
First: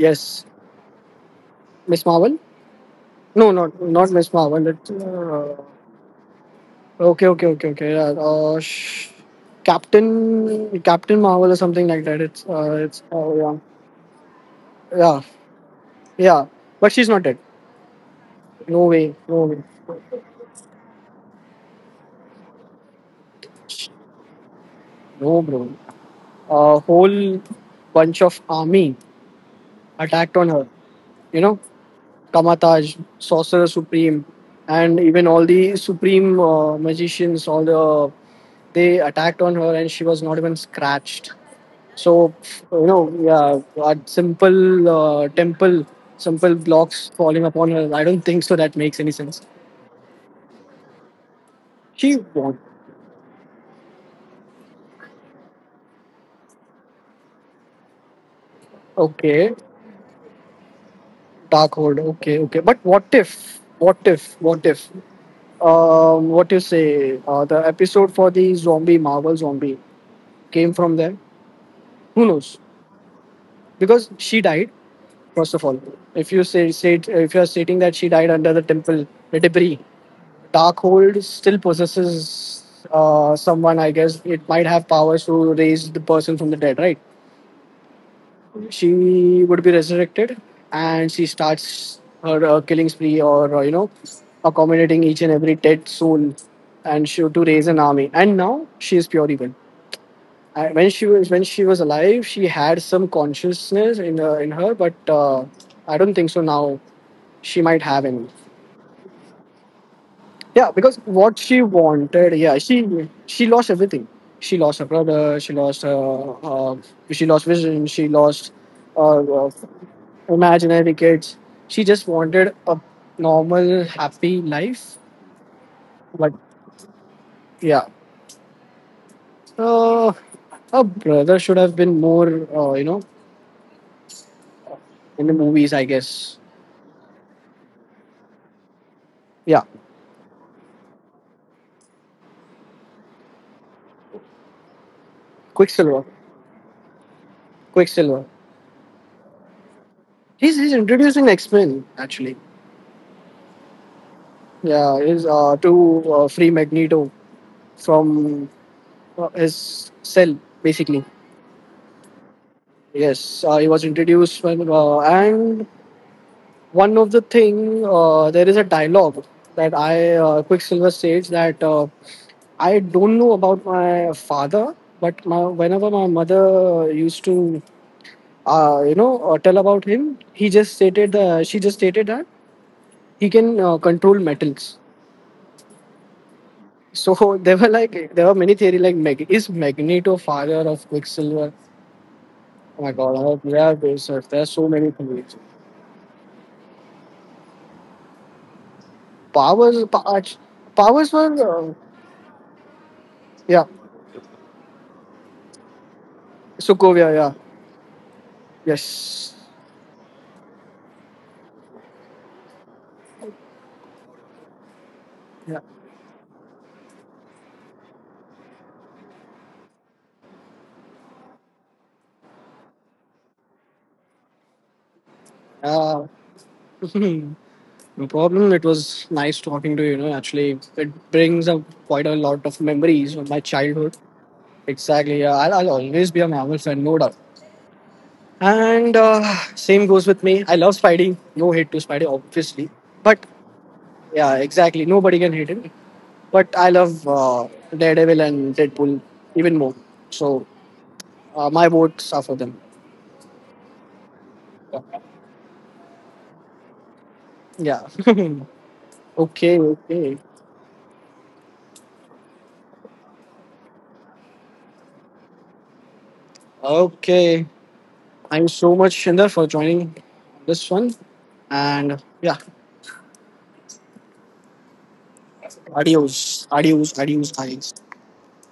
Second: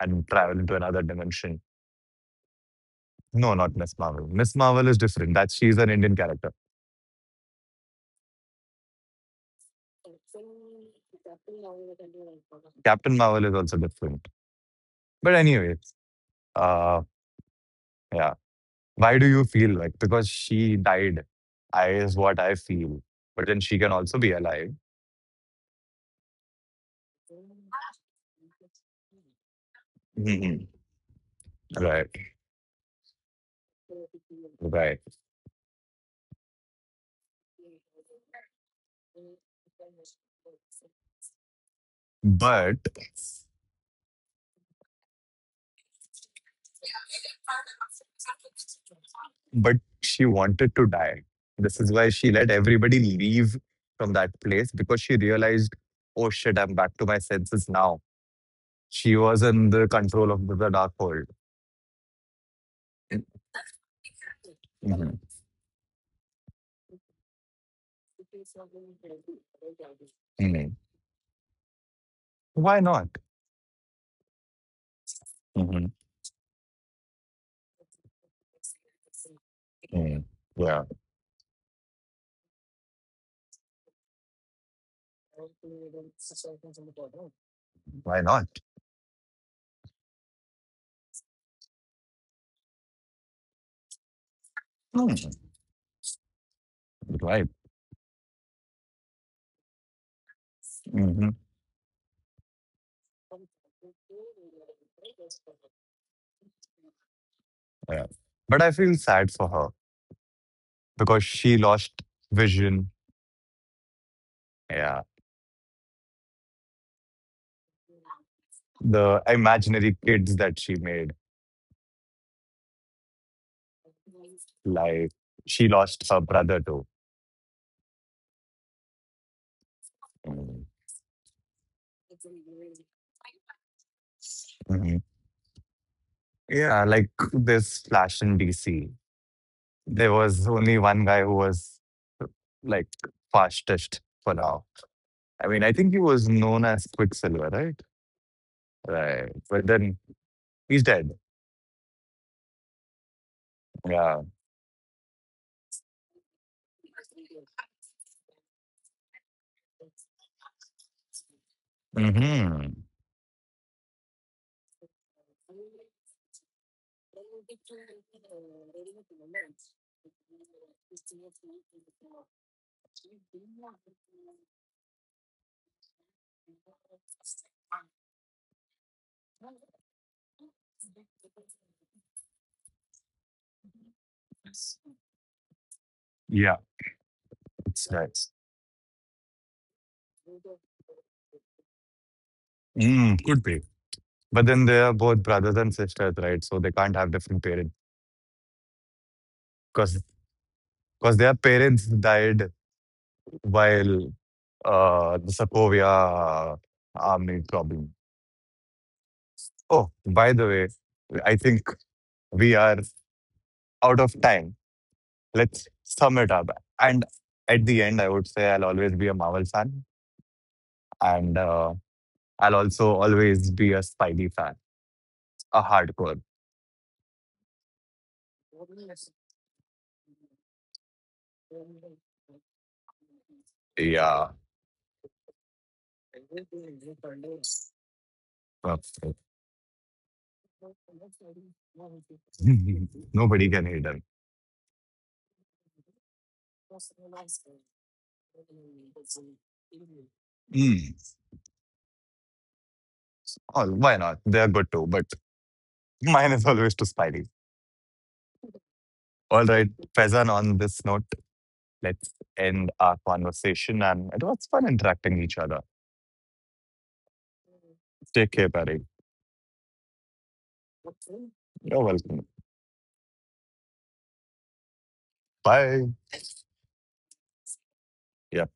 Speaker 1: and travel into another dimension.
Speaker 2: Miss Marvel? No,
Speaker 1: No, not
Speaker 2: not
Speaker 1: Miss
Speaker 2: not
Speaker 1: Marvel.
Speaker 2: Miss
Speaker 1: Miss
Speaker 2: Marvel.
Speaker 1: Marvel
Speaker 2: It's,
Speaker 1: is different. That she's an Indian character.
Speaker 2: okay. Yeah. Captain Marvel or something like that. It's
Speaker 1: Captain
Speaker 2: oh
Speaker 1: Marvel is
Speaker 2: yeah.
Speaker 1: also different.
Speaker 2: Yeah,
Speaker 1: But anyway,
Speaker 2: yeah, but
Speaker 1: uh,
Speaker 2: she's not dead.
Speaker 1: yeah.
Speaker 2: No way,
Speaker 1: Why do you
Speaker 2: no way,
Speaker 1: feel like because she died? I is what I feel. But then she can also be alive.
Speaker 2: no, bro. A whole bunch of army attacked on
Speaker 1: Mhm.
Speaker 2: her. You know,
Speaker 1: Right.
Speaker 2: Kamataj, Sorcerer Supreme,
Speaker 1: Right.
Speaker 2: and even all the Supreme magicians, all the they attacked on her, and she was not even scratched. So,
Speaker 1: But
Speaker 2: you know, yeah, a simple temple, simple blocks falling upon her. I don't think so. That makes any sense.
Speaker 1: but she wanted to die. This is why
Speaker 2: She
Speaker 1: she let
Speaker 2: won.
Speaker 1: everybody leave from that place because she realized, oh shit, I'm back to my senses now. She was
Speaker 2: Okay,
Speaker 1: in the control of the dark world.
Speaker 2: Dark Hold. Okay, okay. But what if? What if? What if?
Speaker 1: Mhm.
Speaker 2: What you say? The episode for the zombie Marvel zombie came
Speaker 1: Mhm.
Speaker 2: from there. Who knows?
Speaker 1: Why not?
Speaker 2: Because she died. First of all,
Speaker 1: Mhm.
Speaker 2: if you say, if you are stating that she died under the debris,
Speaker 1: Mhm. Yeah.
Speaker 2: Darkhold still possesses someone. I guess it might have powers to raise the person from the dead, right?
Speaker 1: Why not?
Speaker 2: She would be resurrected and she starts her killing spree or accommodating each
Speaker 1: Mhm.
Speaker 2: and every dead soul, and she to
Speaker 1: Right.
Speaker 2: raise an army, and now she is pure evil. And
Speaker 1: Mhm.
Speaker 2: when she was alive, she had some consciousness in her, but I don't think so now she might
Speaker 1: Yeah.
Speaker 2: have any.
Speaker 1: But I feel sad for her
Speaker 2: Yeah, because
Speaker 1: because
Speaker 2: what
Speaker 1: she
Speaker 2: she
Speaker 1: lost
Speaker 2: wanted, yeah,
Speaker 1: vision.
Speaker 2: she lost everything. She lost her
Speaker 1: Yeah.
Speaker 2: brother. She lost her she lost vision. She lost,
Speaker 1: The
Speaker 2: uh, uh,
Speaker 1: imaginary kids that she
Speaker 2: imaginary
Speaker 1: made,
Speaker 2: kids. She just wanted a normal, happy life.
Speaker 1: like she lost her
Speaker 2: But
Speaker 1: brother too.
Speaker 2: yeah, uh,
Speaker 1: Mm.
Speaker 2: her brother should have been more, you know,
Speaker 1: Mhm.
Speaker 2: in the movies, I guess.
Speaker 1: Yeah, like this Flash in DC.
Speaker 2: Yeah,
Speaker 1: There was only one guy who was like fastest for now. I mean, I think he
Speaker 2: Quicksilver.
Speaker 1: was known as Quicksilver, right?
Speaker 2: Quicksilver.
Speaker 1: Right. But then
Speaker 2: He's
Speaker 1: he's dead.
Speaker 2: introducing X Men actually.
Speaker 1: Yeah.
Speaker 2: Yeah, is to free Magneto from his cell basically.
Speaker 1: Hmm.
Speaker 2: Yes, he was introduced when and one of the thing, there is a dialogue that I Quicksilver says that, I don't know about my father, but whenever my mother used to, tell about him, he just stated the she just stated that he can control metals.
Speaker 1: Yeah,
Speaker 2: So there were
Speaker 1: it's
Speaker 2: like
Speaker 1: nice.
Speaker 2: there were many theory like, is Magneto father of Quicksilver? Oh my God,
Speaker 1: Mm,
Speaker 2: oh,
Speaker 1: could be.
Speaker 2: yeah, there
Speaker 1: But
Speaker 2: are
Speaker 1: then
Speaker 2: so
Speaker 1: they are
Speaker 2: many
Speaker 1: both
Speaker 2: theories.
Speaker 1: brothers and sisters, right? So they can't have different parents
Speaker 2: Powers,
Speaker 1: because
Speaker 2: pa- act- Powers
Speaker 1: because
Speaker 2: were,
Speaker 1: their parents died
Speaker 2: yeah,
Speaker 1: while the Sokovia
Speaker 2: Sokovia, yeah,
Speaker 1: army problem.
Speaker 2: yes,
Speaker 1: Oh, by the way, I think we are out of time.
Speaker 2: yeah.
Speaker 1: Let's sum it up. And at the end, I would say I'll always be a Marvel fan, and I'll also always be a Spidey fan, a
Speaker 2: Uh,
Speaker 1: hardcore.
Speaker 2: no problem. It was nice talking to you. You know, actually, it brings up quite a lot of memories of my childhood.
Speaker 1: Yeah.
Speaker 2: Exactly. Yeah, I'll always be a Marvel fan, no doubt.
Speaker 1: That's
Speaker 2: And
Speaker 1: it.
Speaker 2: same goes with me. I love Spidey. No hate to Spidey, obviously. But
Speaker 1: Nobody can hate them.
Speaker 2: yeah, exactly. Nobody can hate him. But I love Daredevil and Deadpool even more. So
Speaker 1: Mm.
Speaker 2: my votes are for them.
Speaker 1: Oh, why not? They're good too, but mine is always to Spidey.
Speaker 2: Yeah.
Speaker 1: All
Speaker 2: Okay.
Speaker 1: right,
Speaker 2: Okay.
Speaker 1: Faizan, on this note, let's end our conversation. And it was fun interacting with each other.
Speaker 2: Okay.
Speaker 1: Take
Speaker 2: Thank
Speaker 1: care,
Speaker 2: you so
Speaker 1: Barry.
Speaker 2: much, Shinder, for joining this one.
Speaker 1: You're
Speaker 2: And
Speaker 1: welcome.
Speaker 2: yeah,
Speaker 1: Bye.
Speaker 2: Adios, guys.
Speaker 1: Yeah.